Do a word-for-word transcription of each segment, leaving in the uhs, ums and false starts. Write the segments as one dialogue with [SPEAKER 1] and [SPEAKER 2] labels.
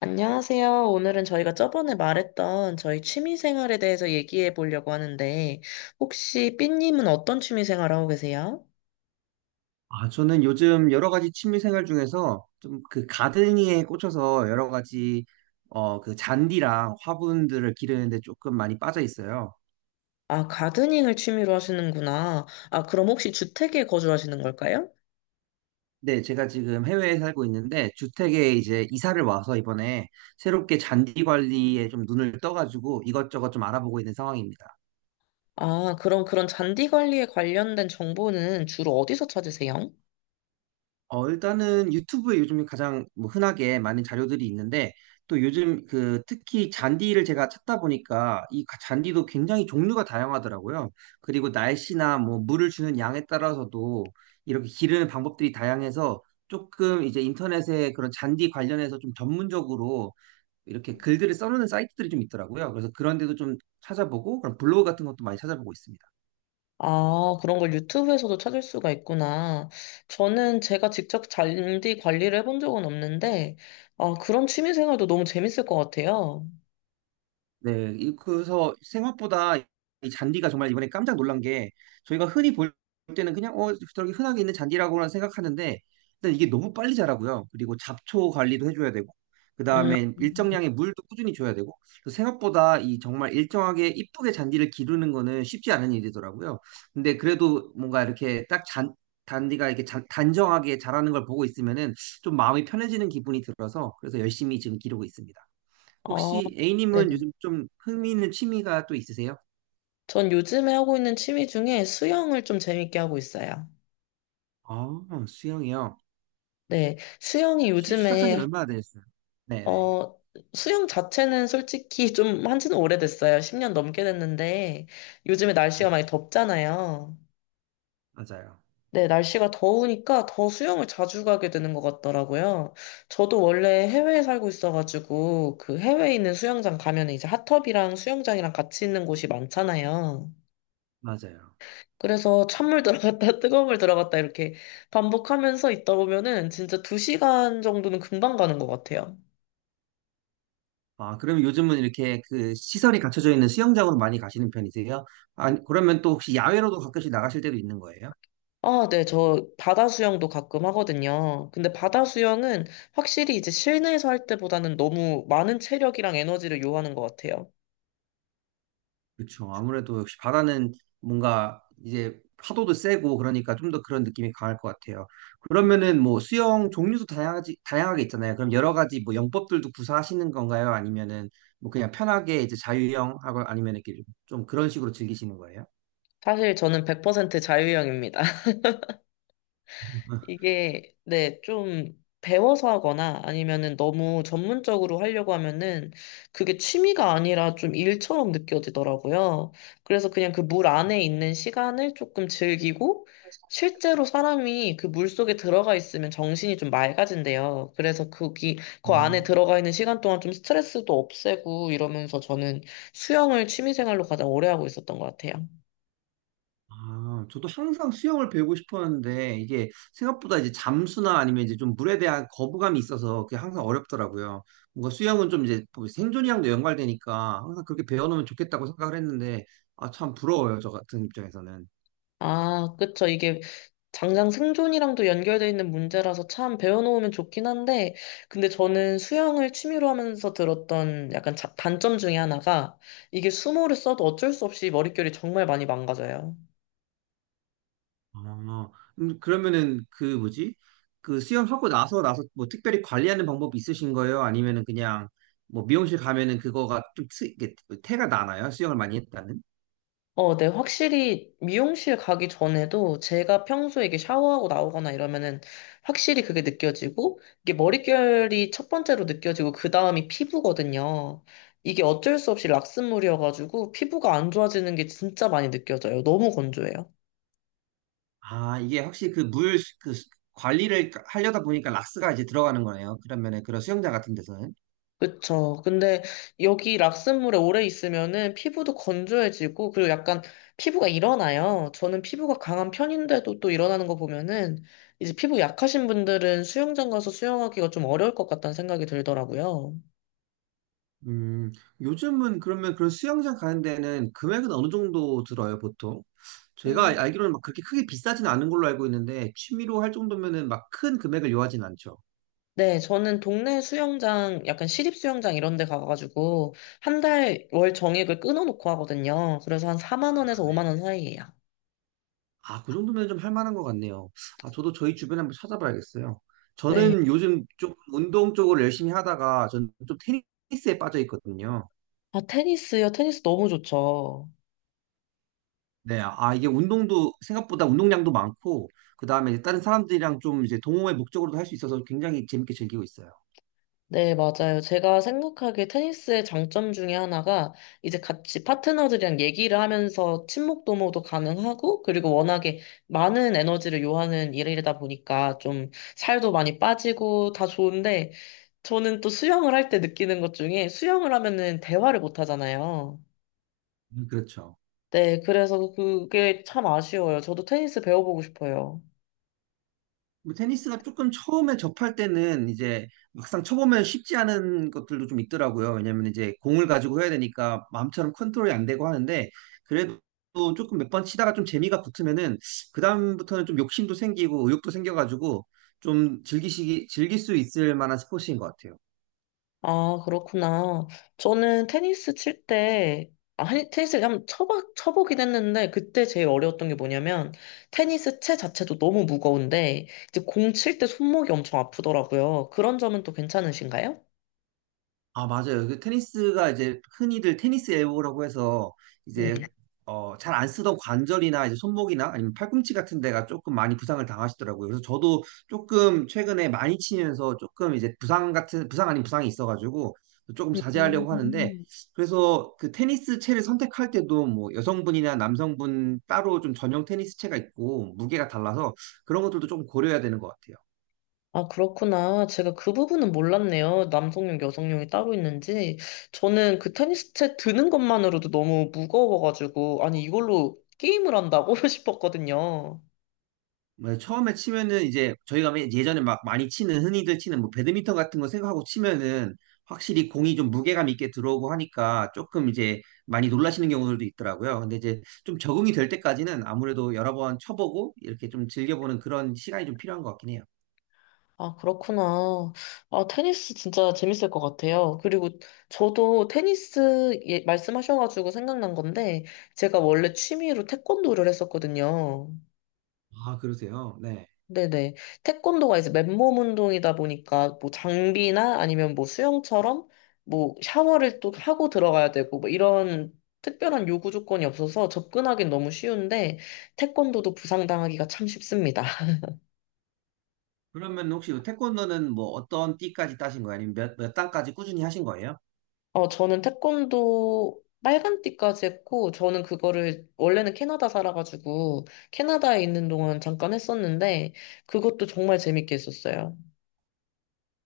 [SPEAKER 1] 안녕하세요. 오늘은 저희가 저번에 말했던 저희 취미 생활에 대해서 얘기해 보려고 하는데, 혹시 삐님은 어떤 취미 생활 하고 계세요?
[SPEAKER 2] 아, 저는 요즘 여러 가지 취미 생활 중에서 좀 그 가드닝에 꽂혀서 여러 가지 어, 그 잔디랑 화분들을 기르는데 조금 많이 빠져 있어요.
[SPEAKER 1] 아, 가드닝을 취미로 하시는구나. 아, 그럼 혹시 주택에 거주하시는 걸까요?
[SPEAKER 2] 네, 제가 지금 해외에 살고 있는데 주택에 이제 이사를 와서 이번에 새롭게 잔디 관리에 좀 눈을 떠가지고 이것저것 좀 알아보고 있는 상황입니다.
[SPEAKER 1] 아, 그럼 그런 잔디 관리에 관련된 정보는 주로 어디서 찾으세요?
[SPEAKER 2] 어, 일단은 유튜브에 요즘 가장 뭐 흔하게 많은 자료들이 있는데, 또 요즘 그 특히 잔디를 제가 찾다 보니까 이 가- 잔디도 굉장히 종류가 다양하더라고요. 그리고 날씨나 뭐 물을 주는 양에 따라서도 이렇게 기르는 방법들이 다양해서 조금 이제 인터넷에 그런 잔디 관련해서 좀 전문적으로 이렇게 글들을 써놓는 사이트들이 좀 있더라고요. 그래서 그런 데도 좀 찾아보고, 그런 블로그 같은 것도 많이 찾아보고 있습니다.
[SPEAKER 1] 아, 그런 걸 유튜브에서도 찾을 수가 있구나. 저는 제가 직접 잔디 관리를 해본 적은 없는데, 아, 그런 취미 생활도 너무 재밌을 것 같아요.
[SPEAKER 2] 네, 이- 그래서 생각보다 이 잔디가 정말 이번에 깜짝 놀란 게 저희가 흔히 볼 때는 그냥 어 저기 흔하게 있는 잔디라고만 생각하는데 일단 이게 너무 빨리 자라고요. 그리고 잡초 관리도 해줘야 되고
[SPEAKER 1] 음,
[SPEAKER 2] 그다음에 일정량의 물도 꾸준히 줘야 되고 그래서 생각보다 이 정말 일정하게 이쁘게 잔디를 기르는 거는 쉽지 않은 일이더라고요. 근데 그래도 뭔가 이렇게 딱 잔, 잔디가 이렇게 잔, 단정하게 자라는 걸 보고 있으면은 좀 마음이 편해지는 기분이 들어서 그래서 열심히 지금 기르고 있습니다.
[SPEAKER 1] 아,
[SPEAKER 2] 혹시 A님은
[SPEAKER 1] 네네.
[SPEAKER 2] 요즘 좀 흥미있는 취미가 또 있으세요?
[SPEAKER 1] 전 요즘에 하고 있는 취미 중에 수영을 좀 재밌게 하고 있어요.
[SPEAKER 2] 아, 수영이요.
[SPEAKER 1] 네, 수영이
[SPEAKER 2] 혹시 시작한 지는
[SPEAKER 1] 요즘에,
[SPEAKER 2] 얼마나 되셨어요? 네네.
[SPEAKER 1] 어, 수영 자체는 솔직히 좀 한지는 오래됐어요. 십 년 넘게 됐는데, 요즘에 날씨가
[SPEAKER 2] 네,
[SPEAKER 1] 많이 덥잖아요.
[SPEAKER 2] 맞아요.
[SPEAKER 1] 네, 날씨가 더우니까 더 수영을 자주 가게 되는 것 같더라고요. 저도 원래 해외에 살고 있어가지고, 그 해외에 있는 수영장 가면 이제 핫tub이랑 수영장이랑 같이 있는 곳이 많잖아요.
[SPEAKER 2] 맞아요.
[SPEAKER 1] 그래서 찬물 들어갔다 뜨거운 물 들어갔다 이렇게 반복하면서 있다 보면은 진짜 두 시간 정도는 금방 가는 것 같아요.
[SPEAKER 2] 아, 그럼 요즘은 이렇게 그 시설이 갖춰져 있는 수영장으로 많이 가시는 편이세요? 아, 그러면 또 혹시 야외로도 가끔씩 나가실 때도 있는 거예요?
[SPEAKER 1] 아, 네, 저 바다 수영도 가끔 하거든요. 근데 바다 수영은 확실히 이제 실내에서 할 때보다는 너무 많은 체력이랑 에너지를 요하는 것 같아요.
[SPEAKER 2] 그렇죠. 아무래도 역시 바다는 뭔가 이제 파도도 세고 그러니까 좀 더 그런 느낌이 강할 것 같아요. 그러면은 뭐 수영 종류도 다양하지, 다양하게 있잖아요. 그럼 여러 가지 뭐 영법들도 구사하시는 건가요? 아니면은 뭐 그냥 편하게 이제 자유형 하고 아니면 이렇게 좀 그런 식으로 즐기시는 거예요?
[SPEAKER 1] 사실 저는 백 퍼센트 자유형입니다. 이게 네, 좀 배워서 하거나 아니면은 너무 전문적으로 하려고 하면은 그게 취미가 아니라 좀 일처럼 느껴지더라고요. 그래서 그냥 그 물 안에 있는 시간을 조금 즐기고 실제로 사람이 그 물 속에 들어가 있으면 정신이 좀 맑아진대요. 그래서 거기 그 안에
[SPEAKER 2] 음.
[SPEAKER 1] 들어가 있는 시간 동안 좀 스트레스도 없애고 이러면서 저는 수영을 취미 생활로 가장 오래 하고 있었던 것 같아요.
[SPEAKER 2] 아, 저도 항상 수영을 배우고 싶었는데 이게 생각보다 이제 잠수나 아니면 이제 좀 물에 대한 거부감이 있어서 그게 항상 어렵더라고요. 뭔가 수영은 좀 이제 뭐 생존이랑도 연관되니까 항상 그렇게 배워놓으면 좋겠다고 생각을 했는데 아, 참 부러워요. 저 같은 입장에서는.
[SPEAKER 1] 아, 그쵸. 이게 당장 생존이랑도 연결되어 있는 문제라서 참 배워놓으면 좋긴 한데, 근데 저는 수영을 취미로 하면서 들었던 약간 자- 단점 중에 하나가 이게 수모를 써도 어쩔 수 없이 머릿결이 정말 많이 망가져요.
[SPEAKER 2] 아, 음, 그러면은 그 뭐지? 그 수영하고 나서 나서 뭐 특별히 관리하는 방법이 있으신 거예요? 아니면은 그냥 뭐 미용실 가면은 그거가 좀 트, 이게 뭐 태가 나나요? 수영을 많이 했다는?
[SPEAKER 1] 어, 네, 확실히 미용실 가기 전에도 제가 평소에 이게 샤워하고 나오거나 이러면은 확실히 그게 느껴지고 이게 머릿결이 첫 번째로 느껴지고 그 다음이 피부거든요. 이게 어쩔 수 없이 락스물이어가지고 피부가 안 좋아지는 게 진짜 많이 느껴져요. 너무 건조해요.
[SPEAKER 2] 아, 이게 확실히 그 물, 그 관리를 하려다 보니까 락스가 이제 들어가는 거네요. 그런 면에, 그런 수영장 같은 데서는.
[SPEAKER 1] 그쵸. 근데 여기 락슨물에 오래 있으면은 피부도 건조해지고, 그리고 약간 피부가 일어나요. 저는 피부가 강한 편인데도 또 일어나는 거 보면은, 이제 피부 약하신 분들은 수영장 가서 수영하기가 좀 어려울 것 같다는 생각이 들더라고요.
[SPEAKER 2] 음, 요즘은 그러면 그런 수영장 가는 데는 금액은 어느 정도 들어요, 보통?
[SPEAKER 1] 음,
[SPEAKER 2] 제가 알기로는 막 그렇게 크게 비싸진 않은 걸로 알고 있는데, 취미로 할 정도면은 막 큰 금액을 요하진 않죠.
[SPEAKER 1] 네, 저는 동네 수영장, 약간 시립 수영장 이런 데 가가지고, 한 달 월 정액을 끊어놓고 하거든요. 그래서 한 사만
[SPEAKER 2] 아,
[SPEAKER 1] 원에서
[SPEAKER 2] 네.
[SPEAKER 1] 오만 원 사이예요.
[SPEAKER 2] 아, 그 정도면 좀 할 만한 것 같네요. 아, 저도 저희 주변에 한번 찾아봐야겠어요.
[SPEAKER 1] 네.
[SPEAKER 2] 저는 요즘 좀 운동 쪽으로 열심히 하다가 저는 좀 테니스에 빠져 있거든요.
[SPEAKER 1] 아, 테니스요. 테니스 너무 좋죠.
[SPEAKER 2] 네, 아, 이게 운동도 생각보다 운동량도 많고, 그 다음에 다른 사람들이랑 좀 이제 동호회 목적으로도 할 수 있어서 굉장히 재밌게 즐기고 있어요.
[SPEAKER 1] 네, 맞아요. 제가 생각하기에 테니스의 장점 중에 하나가 이제 같이 파트너들이랑 얘기를 하면서 친목 도모도 가능하고 그리고 워낙에 많은 에너지를 요하는 일이다 보니까 좀 살도 많이 빠지고 다 좋은데 저는 또 수영을 할 때 느끼는 것 중에 수영을 하면은 대화를 못 하잖아요.
[SPEAKER 2] 음, 그렇죠.
[SPEAKER 1] 네, 그래서 그게 참 아쉬워요. 저도 테니스 배워보고 싶어요.
[SPEAKER 2] 뭐 테니스가 조금 처음에 접할 때는 이제 막상 쳐보면 쉽지 않은 것들도 좀 있더라고요. 왜냐면 이제 공을 가지고 해야 되니까 마음처럼 컨트롤이 안 되고 하는데, 그래도 조금 몇 번 치다가 좀 재미가 붙으면은, 그다음부터는 좀 욕심도 생기고 의욕도 생겨가지고, 좀 즐기시기, 즐길 수 있을 만한 스포츠인 것 같아요.
[SPEAKER 1] 아, 그렇구나. 저는 테니스 칠 때, 아, 한- 테니스를 한번 쳐봐, 쳐보긴 했는데, 그때 제일 어려웠던 게 뭐냐면, 테니스 채 자체도 너무 무거운데, 이제 공 칠 때 손목이 엄청 아프더라고요. 그런 점은 또 괜찮으신가요?
[SPEAKER 2] 아, 맞아요. 그 테니스가 이제 흔히들 테니스 엘보라고 해서
[SPEAKER 1] 네.
[SPEAKER 2] 이제 어, 잘 안 쓰던 관절이나 이제 손목이나 아니면 팔꿈치 같은 데가 조금 많이 부상을 당하시더라고요. 그래서 저도 조금 최근에 많이 치면서 조금 이제 부상 같은 부상 아닌 부상이 있어가지고 조금 자제하려고 하는데
[SPEAKER 1] 음.
[SPEAKER 2] 그래서 그 테니스 채를 선택할 때도 뭐 여성분이나 남성분 따로 좀 전용 테니스 채가 있고 무게가 달라서 그런 것들도 조금 고려해야 되는 것 같아요.
[SPEAKER 1] 아, 그렇구나. 제가 그 부분은 몰랐네요. 남성용, 여성용이 따로 있는지. 저는 그 테니스 채 드는 것만으로도 너무 무거워가지고, 아니, 이걸로 게임을 한다고 싶었거든요.
[SPEAKER 2] 맞아요. 처음에 치면은 이제 저희가 매- 예전에 막 많이 치는 흔히들 치는 뭐 배드민턴 같은 거 생각하고 치면은 확실히 공이 좀 무게감 있게 들어오고 하니까 조금 이제 많이 놀라시는 경우들도 있더라고요. 근데 이제 좀 적응이 될 때까지는 아무래도 여러 번 쳐보고 이렇게 좀 즐겨보는 그런 시간이 좀 필요한 것 같긴 해요.
[SPEAKER 1] 아, 그렇구나. 아, 테니스 진짜 재밌을 것 같아요. 그리고 저도 테니스 예- 말씀하셔가지고 생각난 건데, 제가 원래 취미로 태권도를 했었거든요.
[SPEAKER 2] 아, 그러세요? 네.
[SPEAKER 1] 네네. 태권도가 이제 맨몸 운동이다 보니까, 뭐 장비나 아니면 뭐 수영처럼, 뭐 샤워를 또 하고 들어가야 되고, 뭐 이런 특별한 요구 조건이 없어서 접근하기는 너무 쉬운데, 태권도도 부상당하기가 참 쉽습니다.
[SPEAKER 2] 그러면 혹시 태권도는 뭐 어떤 띠까지 따신 거예요? 아니면 몇, 몇 단까지 꾸준히 하신 거예요?
[SPEAKER 1] 어, 저는 태권도 빨간띠까지 했고, 저는 그거를, 원래는 캐나다 살아가지고, 캐나다에 있는 동안 잠깐 했었는데, 그것도 정말 재밌게 했었어요.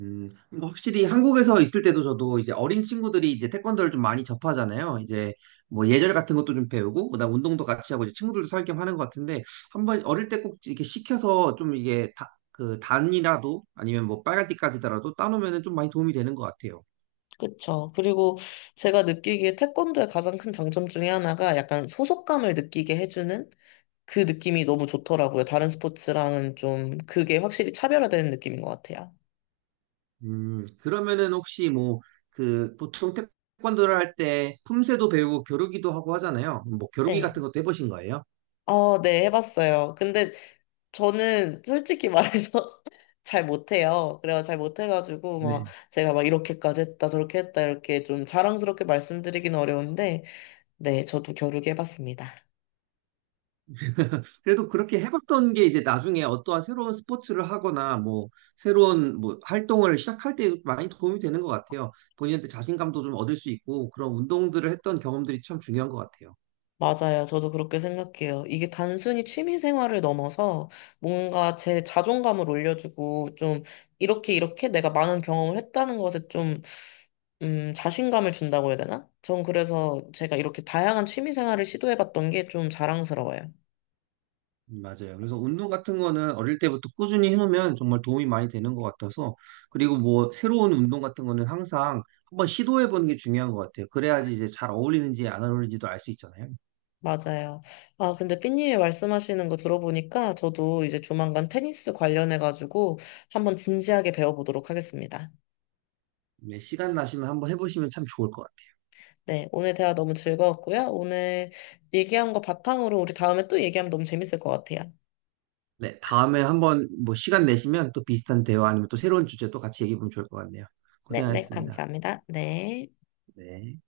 [SPEAKER 2] 음, 그러니까 확실히 한국에서 있을 때도 저도 이제 어린 친구들이 이제 태권도를 좀 많이 접하잖아요. 이제 뭐 예절 같은 것도 좀 배우고, 그다음 운동도 같이 하고 이제 친구들도 살겸 하는 것 같은데 한번 어릴 때 꼭 이렇게 시켜서 좀 이게 다, 그 단이라도 아니면 뭐 빨간 띠까지더라도 따놓으면은 좀 많이 도움이 되는 것 같아요.
[SPEAKER 1] 그쵸. 그리고 제가 느끼기에 태권도의 가장 큰 장점 중에 하나가 약간 소속감을 느끼게 해주는 그 느낌이 너무 좋더라고요. 다른 스포츠랑은 좀 그게 확실히 차별화되는 느낌인 것 같아요.
[SPEAKER 2] 음, 그러면은 혹시 뭐 그 보통 태권도를 할 때 품새도 배우고 겨루기도 하고 하잖아요. 뭐 겨루기
[SPEAKER 1] 네.
[SPEAKER 2] 같은 것도 해보신 거예요?
[SPEAKER 1] 어, 네, 해봤어요. 근데 저는 솔직히 말해서 잘 못해요. 그래서 잘 못해가지고 막
[SPEAKER 2] 네.
[SPEAKER 1] 제가 막 이렇게까지 했다 저렇게 했다 이렇게 좀 자랑스럽게 말씀드리기는 어려운데 네 저도 겨루기 해봤습니다.
[SPEAKER 2] 그래도 그렇게 해봤던 게 이제 나중에 어떠한 새로운 스포츠를 하거나 뭐 새로운 뭐 활동을 시작할 때 많이 도움이 되는 것 같아요. 본인한테 자신감도 좀 얻을 수 있고 그런 운동들을 했던 경험들이 참 중요한 것 같아요.
[SPEAKER 1] 맞아요. 저도 그렇게 생각해요. 이게 단순히 취미 생활을 넘어서 뭔가 제 자존감을 올려주고 좀 이렇게 이렇게 내가 많은 경험을 했다는 것에 좀 음, 자신감을 준다고 해야 되나? 전 그래서 제가 이렇게 다양한 취미 생활을 시도해봤던 게 좀 자랑스러워요.
[SPEAKER 2] 음, 맞아요. 그래서 운동 같은 거는 어릴 때부터 꾸준히 해놓으면 정말 도움이 많이 되는 것 같아서 그리고 뭐 새로운 운동 같은 거는 항상 한번 시도해보는 게 중요한 것 같아요. 그래야지 이제 잘 어울리는지 안 어울리는지도 알 수 있잖아요.
[SPEAKER 1] 맞아요. 아, 근데 삐님이 말씀하시는 거 들어보니까 저도 이제 조만간 테니스 관련해가지고 한번 진지하게 배워보도록 하겠습니다.
[SPEAKER 2] 네, 시간 나시면 한번 해보시면 참 좋을 것 같아요.
[SPEAKER 1] 네, 오늘 대화 너무 즐거웠고요. 오늘 얘기한 거 바탕으로 우리 다음에 또 얘기하면 너무 재밌을 것 같아요.
[SPEAKER 2] 네, 다음에 한번 뭐 시간 내시면 또 비슷한 대화 아니면 또 새로운 주제 또 같이 얘기해 보면 좋을 것 같네요.
[SPEAKER 1] 네, 네,
[SPEAKER 2] 고생하셨습니다.
[SPEAKER 1] 감사합니다. 네.
[SPEAKER 2] 네.